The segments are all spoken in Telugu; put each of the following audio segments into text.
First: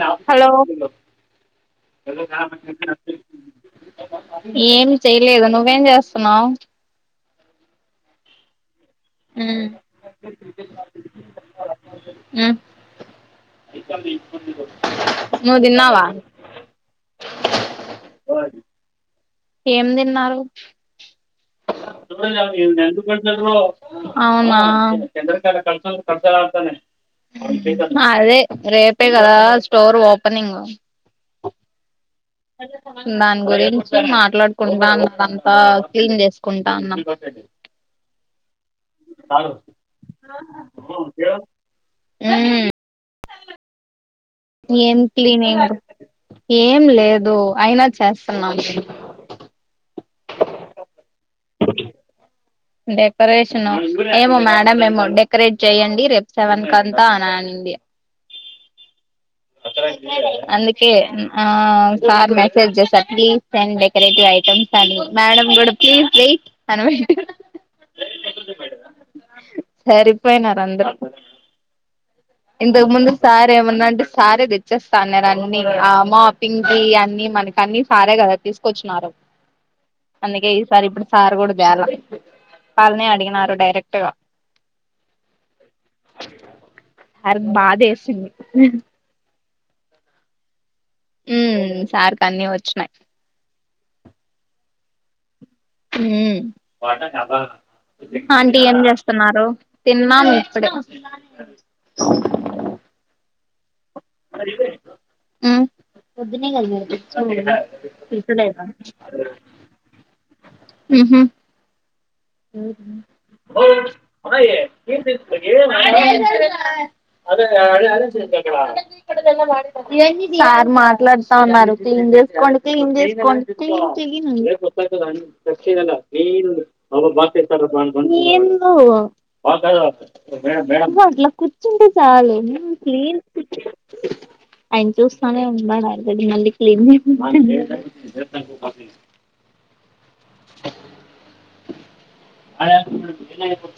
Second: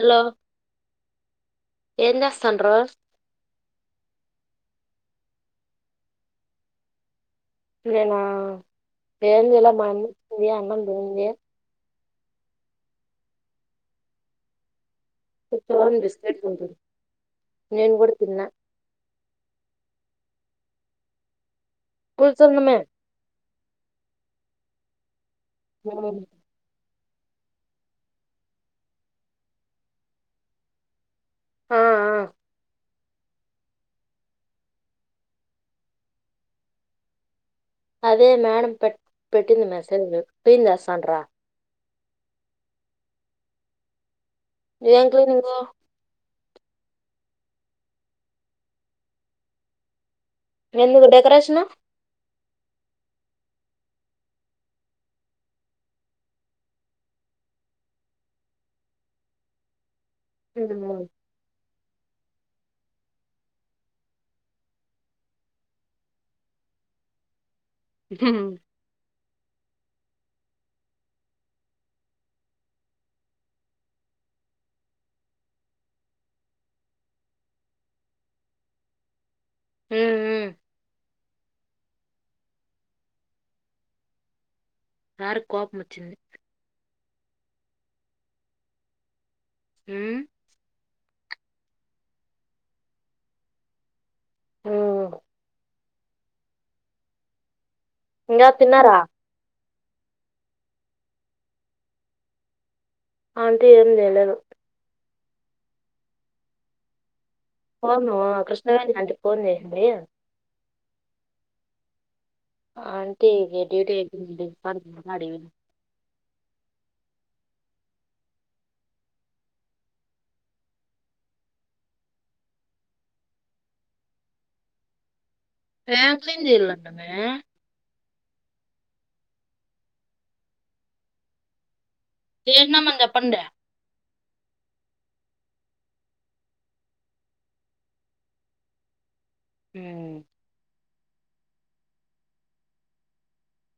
హలో హాలో ఏం చేస్తాండ్రు ఏమి చేయలేదు నువ్వేం జేసున్నావ్ ఇగానా ఏం జేయలే మన్ ఉదయం అన్నం తినింది. ఉ ఇప్పుడోన్ బిస్కెట్ తింటుంది నేన్ కూడా తిన్నా ఏం దీన్నారు. కూర్చున్నమే అవునా చంద్రకళ కల్సల్ కల్సలాడుతుంది. మా అదే రేపే కదా స్టోర్ ఓపెనింగు. ఆ ఆ దాన్ గురించి మాట్లాడుకుంటాన్ దంతా క్లిన్ జేసుకుంటాన్నం. అదే మేడం పెట్ పెట్టింది. మెసేజ్లూ పింజేస్తా ఉంట్రా. ఉహ్ ఏం క్లీన్ ఏంగు ఏం లేదు అయినా చేసున్నామ్ ఎందుక్ డెకరేషను డెకరేషనో ఏమో మేడం మేమో డెకరేట్ చేయండి. రేప్ సెవెన్క్ అంతా అన్నన్ డియా అందుకే నా ఆ ఆమ్ సార్ మెసేజ్ జేసా ప్లీజ్ సెండ్ డెకరేటివ్ ఐటమ్స్ అని మేడం కూడా ప్లీజ్ వెయిట్ అన్ వెట్ హుహ్ సరిపోయినార్ అందరూ ఇంతక్ ముందు సారేమన్నాటు సారే దేచ్చేసన్నారు అన్ని ఆ మాపింగ్ కి అన్ని మనకి అన్ని సారే కదా తీసుకొచ్చిన్నారు. అందుకే ఈసారి ఇప్పుడు సారు గూడా దేలా వాళ్ళనే అడిగినారు డైరెటుగా కారుక్ కోపం వచ్చింది. ఆర్క్ బాదేసింది. ఉహ్ ఉహు ఉమ్ సార్క్ అన్నీ వచ్చినాయ్. ఓఓ ఉమ్ ఇంకా అంటీ ఏం తిన్నారా జేస్తున్నారు. తీన్మామ్ ఇప్పుడే ఆంటీ ఏం చేయలేదు ఉహ్ ఫోను కృష్ణవేణి ఆంటీ ఫోన్ చేసింది హుహు్ ఆంటీకి డ్యూటీ అయిపోయింది డిస్పార్ట్మెంట్ అడిగింది. ఏది సార్ మాట్లాడ్తావున్నారు క్లిన్ జెస్కోండి క్లిన్ జేస్కోండి క్లిన్ జేయను. ఏం క్లీన్ చేయాలంటనే అబ్బో బ్లాక్ కేస్తారు బా ఏందో నువ్వు అట్లా కూర్చుంటే సాలు నేన్ చేసినామని క్లీన్ చెప్పండి పిచ్చి అయిన్ చూస్తానే ఉన్నాడ్ అడ్ దాగ్ మళ్ళీ క్లీన్ జేయ్ మన్నాడు. హుహ్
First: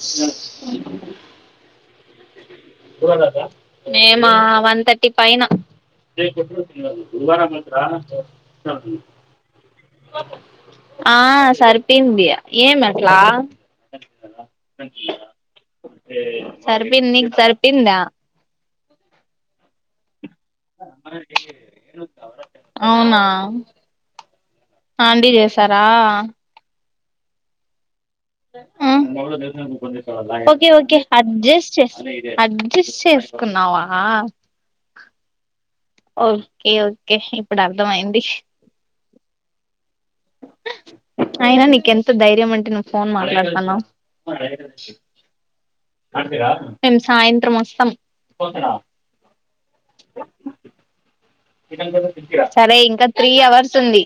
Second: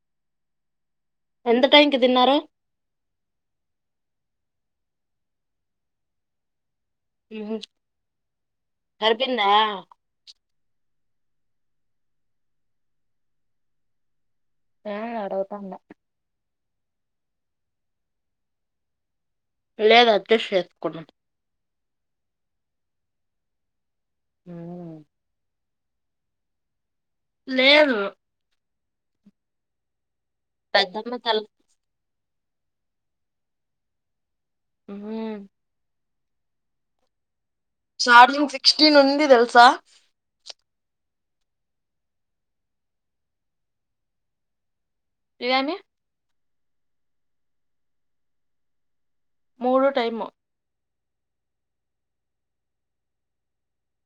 సో ఎంత టైంకి దీన్నారో మీమ్మా వన్ థర్టీ పైన ఇవాళ గురువారం మైతదిరా [inaudible] సరిపోయిందా ఆ సరిపెయ్నది ఏం అట్లా అడుగుతాండ సరిపెయింద్ నీగ్ సరిపెందా. లేదు అడ్జస్ట్ చేసుకున్నా అవునా హండీ చేసారా లేదు ఓకే ఓకే పెద్దమ్మ తల అడ్జస్ట్ చే అడ్జస్ట్ చేసుకున్నావా ఓకే ఓకే ఇప్పుడు అర్థమయింది చార్జింగ్ సిక్స్టీన్ ఉంది తెల్సా అయినా నీకెంత ధైర్యం అంటే ను ఫోన్ మాట్లాడతానవు ఎందనీ మేము సాయంత్రం వస్తాం మూడు టైము సరే ఇంకా త్రీ అవర్స్ ఉంది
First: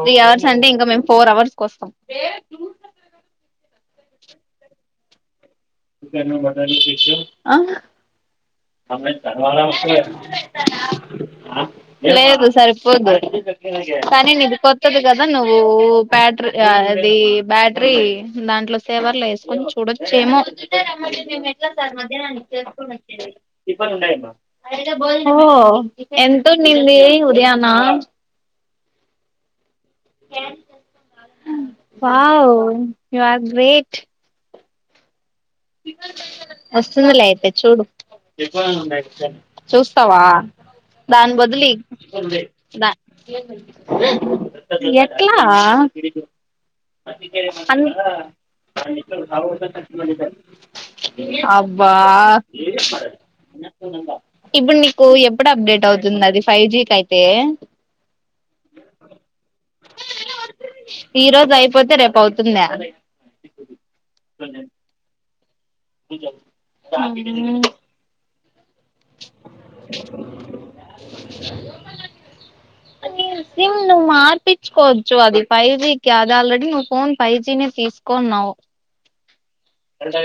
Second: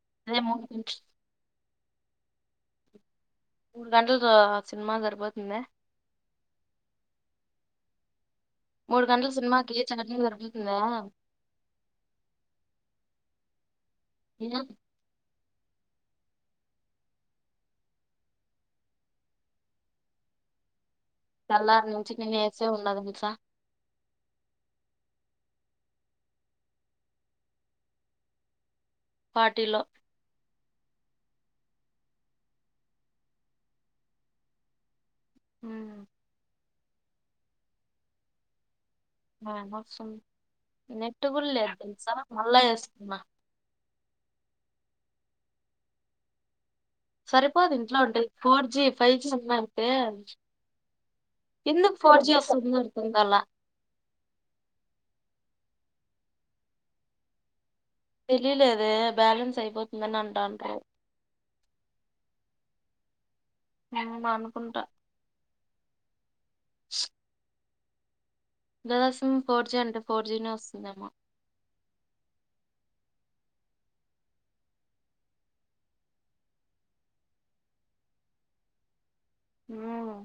త్రీ అదే అవర్స్ మూడు అంటే ఇంకా మేము ఫోర్ అవర్స్ కోస్తాము మూడు గంటలతో సినిమా సరిపోతుంది హ మూడు గంటల సినిమాకి చార్జింగ్ సరిపోతుందా లేదు సరిపోదూ సరే నిది కొత్తది కదా నువ్వు బ్యాటరీ అది బ్యాటరీ దాంట్లో సేవర్ల వేసుకొని చూడొచ్చేమో మేము ఎట్లా తెల్లారి సార్ నుంచి నేను మధ్యా్న్ని వేసే చేసుకుని ఉన్నా తెలుసా వచ్చ ఇప్పడు ఉండయిడి ఓ ఎంతుండింది ఉదయానా ఫార్టీలో వావ్ యూ ఆర్ గ్రేట్ వస్తుంది లే అయితే చూడు వస్తుంది. చూస్తావా నెట్ దాని కూడా బదులు ఇ లేదు తెలుసా మళ్ళా వేసుకున్నా ఎట్లా సరిపోదు అన్ ఇంట్లో ఉంటే ఫోర్ జీ ఫైవ్ జీ ఉందంటే అబ్బా ఎందుకు ఫోర్ జీ వస్తుంది అర్థం కాలా ఇప్పుడు నీకు ఎప్పుడు అప్డేట్ అవుతుంది అది ఫైవ్ జి కి అయితే తెలియలేదు బ్యాలెన్స్ అయిపోతుందని అంటా ఉంటారు పోతే రేపు అవుతుందా హ్మ్ అనుకుంటా హ్మ్ సిమ్ ఫోర్ జీ అంటే ఫోర్ జీ నే వస్తుందేమో సిమ్ నువ్వు మార్పించుకోవచ్చు అది ఫైవ్ జి కీ అది ఆల్రెడీ నువ్వు ఫోన్ ఫైవ్ జీ నే తీసుకున్నా వు మ్మ్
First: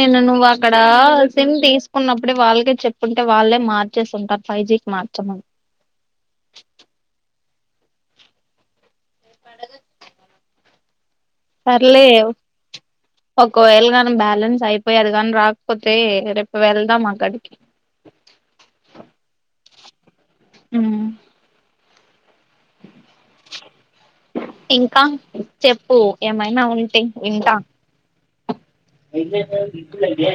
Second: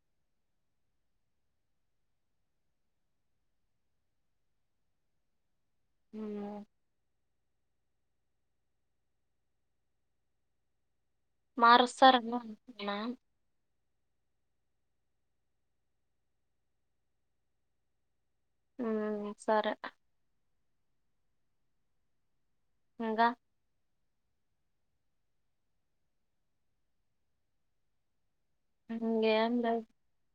నేను నువ్వు అక్కడ సిమ్ తీసుకున్నప్పుడే వాళ్ళకే చెప్పుకుంటే వాళ్ళే మార్చేస్తు ఉంటారు ఫైవ్ జి కి మార్చమని హ్మ్ పడుగ మారుస్తార అన్నా ఒకవేళ బ్యాలెన్స్ అయిపోయారు కానీ రాకపోతే రేపు వెళ్దాం అక్కడికి ఉ సరే హ్మ్ ఇంకా ఇంకా చెప్పు ఏమైనా ఉంటే వింటా అద ఇంగేం లేదు ఇట్లగే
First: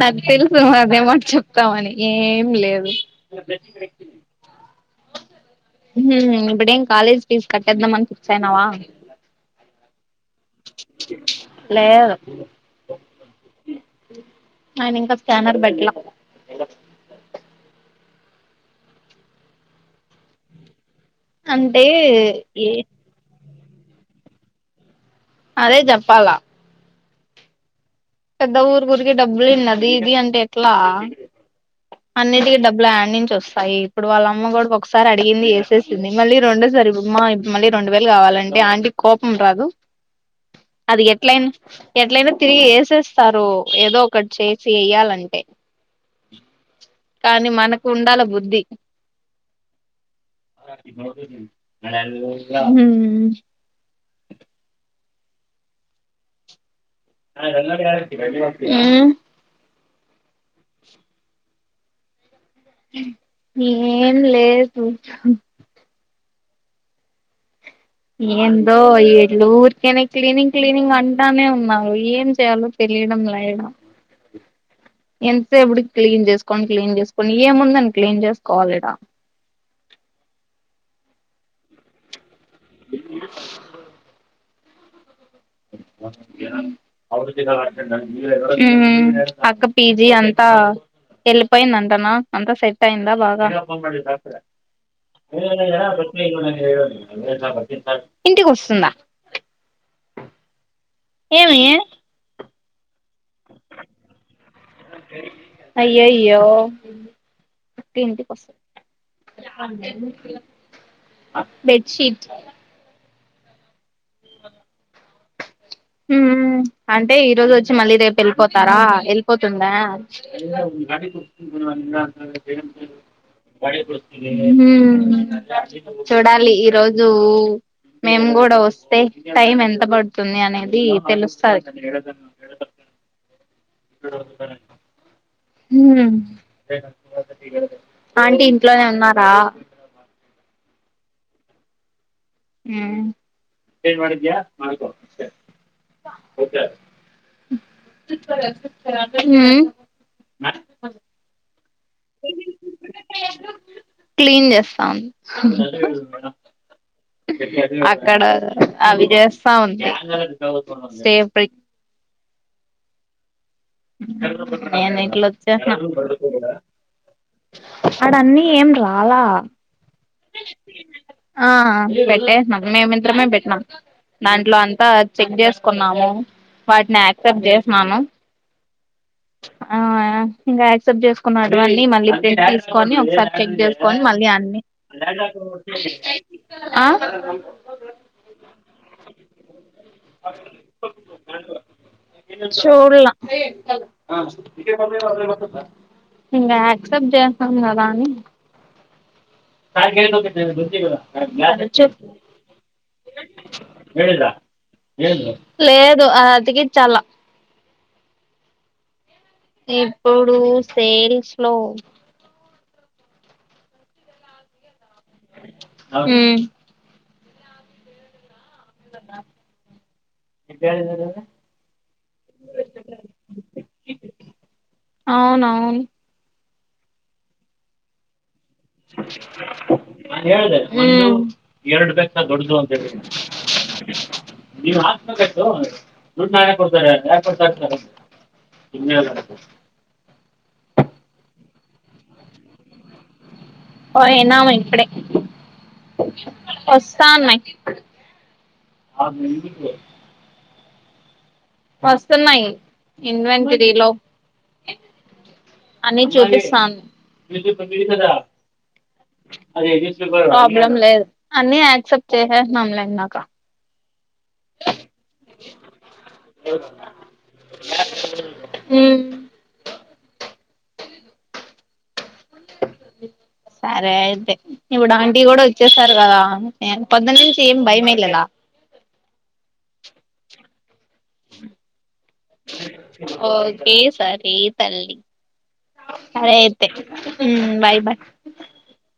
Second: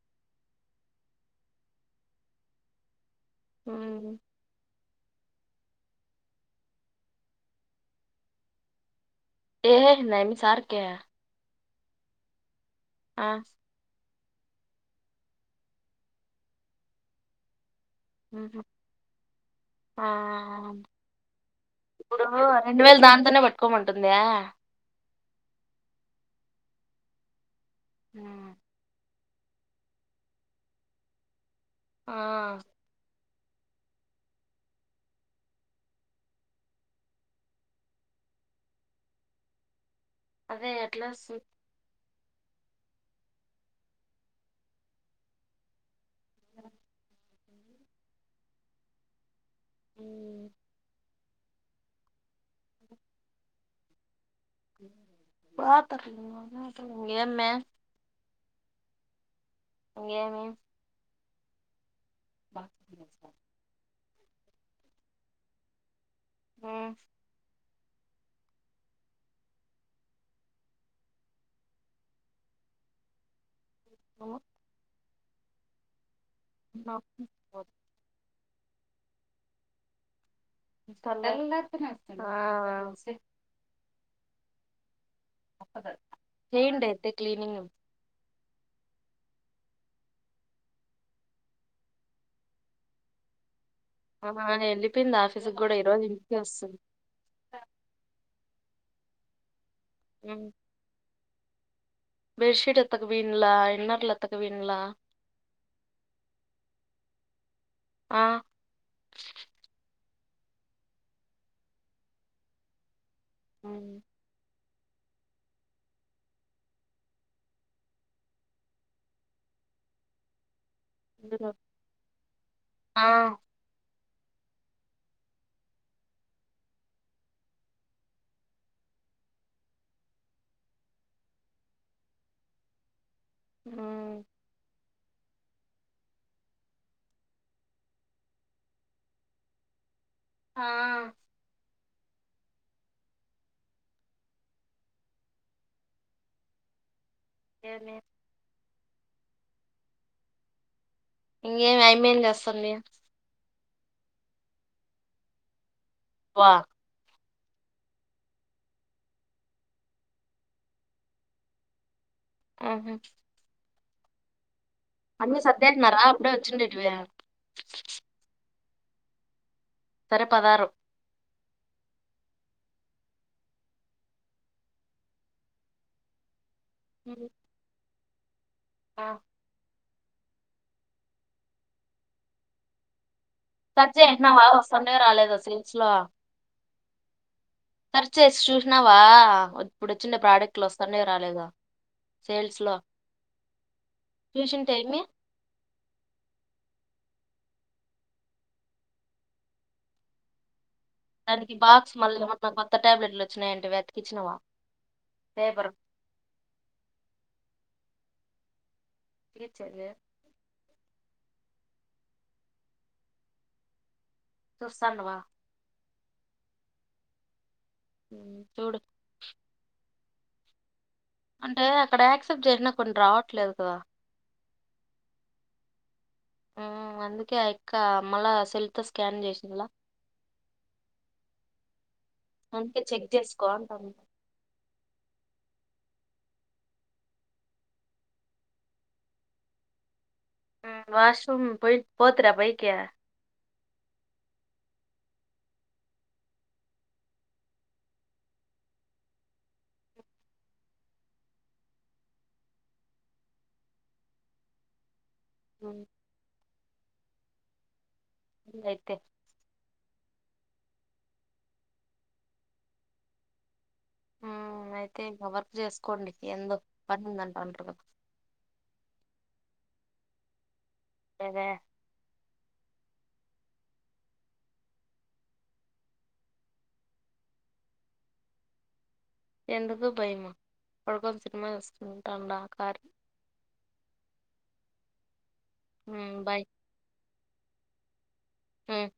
నాకు తెలుసు ను అదే మాట చెప్తావని ఏం లేదు హ ఇప్పుడేం కాాలేజ్ ఫీస్ కట్టడం అని ఫిక్స్ అయనావా ఏయే నమి సార్క లేేరు అ ఆయన ఇంకా స్కానర్ పెట్టలా హ్మ్మ్ ఆ అంటే ఇప్పుడు ఏ రెండు వేలు దాంతోనే పట్టుకోమంటుంద అదే చెప్పాలా పెద్ద ఊరు గురికి డబ్బులున్నది ఇది అంటే ఎట్లా ఆ అన్నిటికి డబ్బులు యాడి నుంచి వస్త సయి ఇప్పుడు వాళ్ళమ్మ కూడా ఒకసారి అడిగింది యేసేసింది మళ్ళీ రెండోసారి మా మళ్ళీ రెండు వేలు కావాలం ఆంటీ కి కోపం రాదు అదే అది ఎట్లా వస్తుంది ఎట్లనా ఎట్లయినా తిరిగి ఏసెస్ స్తారు ఏదో ఒకటి చేసి వెయ్యాలంటే కానీ మనకు ఉండాలి బుద్ధి మ్మ్ హ్మ్ బతర్ [unintelligible] హ్మ్ గేమి ఏం లేదు మ్ ఏందో ఈలు ఊరికేనే క్లీనింగ్ క్లీనింగ్ అంటానే ఉన్నారు ఏం చేయాలో తెలి తెలియడం లె ఇడా బ ఎంతసేపుటికి క్లీన్ చేసుకోని క్లీన్ చేసుకొని ఏముందని క్లీన్ చేస్తా కోవాలి ఇడా ఆ [unintelligible] చేయండి అయితే క్లీనింగ్ హ్మ్ అక్క పిజీ అంతా వెళ్ళిపోయింద అంటనా అంతా సెట్ అయిందా బాగా వెళ్ళిపోయింది ఆఫీస్కి కూడా ఈ రోజు పత్ ఇ ఇంటికే వస్తుంది అవేస ప సార్ [unintelligible] ఇంటికి వస్తుందా? అ ఏమి బేడ్డ్ షీట్ ఎతుకు వీణలా ఇన్నెర్ల ఎతుకు వీణలా త పస [unintelligible] బెడ్షీట్ అ హ్మ్ అంటే ఈ రోజు వచ్చి మళ్ళీ రేపు వెళ్ళిపోతారా వెళ్ళిపోతుందా [inaudible] ఆ హ్మ్ చూడాలి ఈ రోజు మేము కూడా వస్తే టైం ఎంత పడుతుంది అనే ది తెలుస్తాది హ్మ్ ఆంటీ ఇంట్లోనే ఉన్నారా? ఆ ేంమాద్యా మకు [unintelligible] [unintelligible] ఇంకేమి అమ్మాయి ఏమిచేస్తుంది క్లీన్ చేస్తోంది వా అక్కడ అవి చేస్తా ఉంది స్టే ఆహా నేన్ ఇట్లా సర్దేసినారా అప్పుడే వచ్చేసిన వచ్చిండేటివి రాలా సరే పదారు ఆ పెట్టేహ్నం మేమింద్దరమే పెట్టినాం దాంట్లో అంతా చెక్ చేసుకున్నాము వాటిని యాక్సెప్ట్ చేసన్నాను ఆ ఆ ఇంకా యాక్సెప్ట్ చేసుకున్నాటివి అన్ని మళ్ళీ ప్రెంట్ తీసుకొని ఒకసారి చెక్ చేసుకోని మళ్ళీ సర్దేసినావా అన్నిీ వస్తుండేవో రాలేదో సేల్స్ లో సెర్చ్ చేసి చూసినావా ఇప్పుడు వచ్చిండే ప్రోడక్ట్లు వస్తాండయో రాలేదో చూడ్ల చూసింటే ఏమి ఇంకా యాక్సెప్ట్ చేస్తాం కదా అని నా కప్పడు దానికి బాక్స్ మళ్ళీ ఏమన్నా కొత్త టాబ్లెట్లు వచ్చినాయింటవే అతికిచ్చినవా లేదు అ అతికిచ్చాల తీర్చేది ఇప్పుడు సేల్స్ లో చూస్తాండవ ఉమ్ చూడు విద్య అంటే అక్కడ యాక్సెప్ట్ చేసినా కొన్ని రావట్లేదు కదా అవునవును అందుకే ఆ యక్క మళ సెల్తో స్కాన్ చేసిన్ల అందుకే చెక్ చేసుకో అంటాను ఉమ్ నవ హక్మ ద వాష రూమ్ పోయి పోతిరా పైకి పోయనామ్ ఇప్పుడే వస్తా అన్నాయి ఆ న వస్తున్నాయి ఇన్వెంటరీ లో ఉమ్, అన్ని చూపిస్తంది అయితే ప్రాబ్లం లేదు అన్ని యాక్సెప్ట్ చేసేసిన్నాం లే ఇందాక అయితే ఇంకా వర్క్ చేసుకోండి ఎందో పని ఉందంటాన్రు కదా ఉమ్ ఉండేదే సరే అయితే ఇప్పుడు ఆంటి కూడా వచ్చేసారు కదా నేను పొద్దు నుంచి ఏం భయం వెయ్యలేదా ఎందుదు భయము పడుకొని సినిమా చూస్కుంటాండా కార్త్ ఓకే సరే తల్లి సరే అయితే ఉమ్ బాయ్ బాయ్ ఉమ్